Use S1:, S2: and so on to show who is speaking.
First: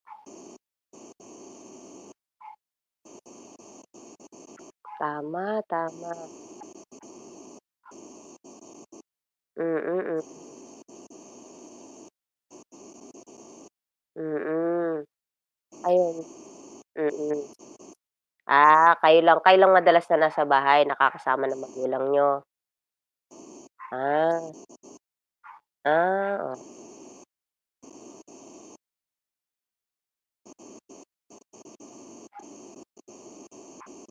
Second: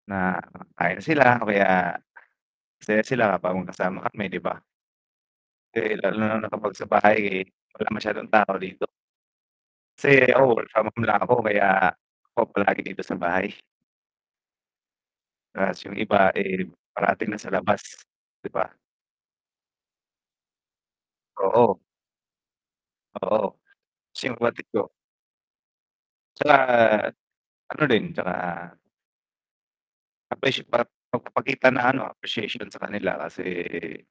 S1: Na kain sila o kaya masaya sila kapag magkasama kami, 'di ba?
S2: Tama,
S1: Eh,
S2: tama.
S1: lalo na nakapag sa bahay, eh, wala masyadong tao dito.
S2: Mm, m
S1: Kasi, ako [unintelligible] ako, kaya ako palagi dito sa bahay.
S2: Mm,
S1: 'Tas yung
S2: ayun,
S1: iba, eh, parating
S2: mm.
S1: na sa labas, 'di ba?
S2: Ah, kayo lang, kayo madalas na nasa bahay nakakasama ng
S1: Oo.
S2: magulang niyo.?
S1: Oo,
S2: Ah.
S1: simpatiko.
S2: Ah,
S1: 'Tsaka
S2: oo.
S1: ano din, 'tsaka Appreciate pa pagpapakita ng ano, appreciation sa kanila kasi.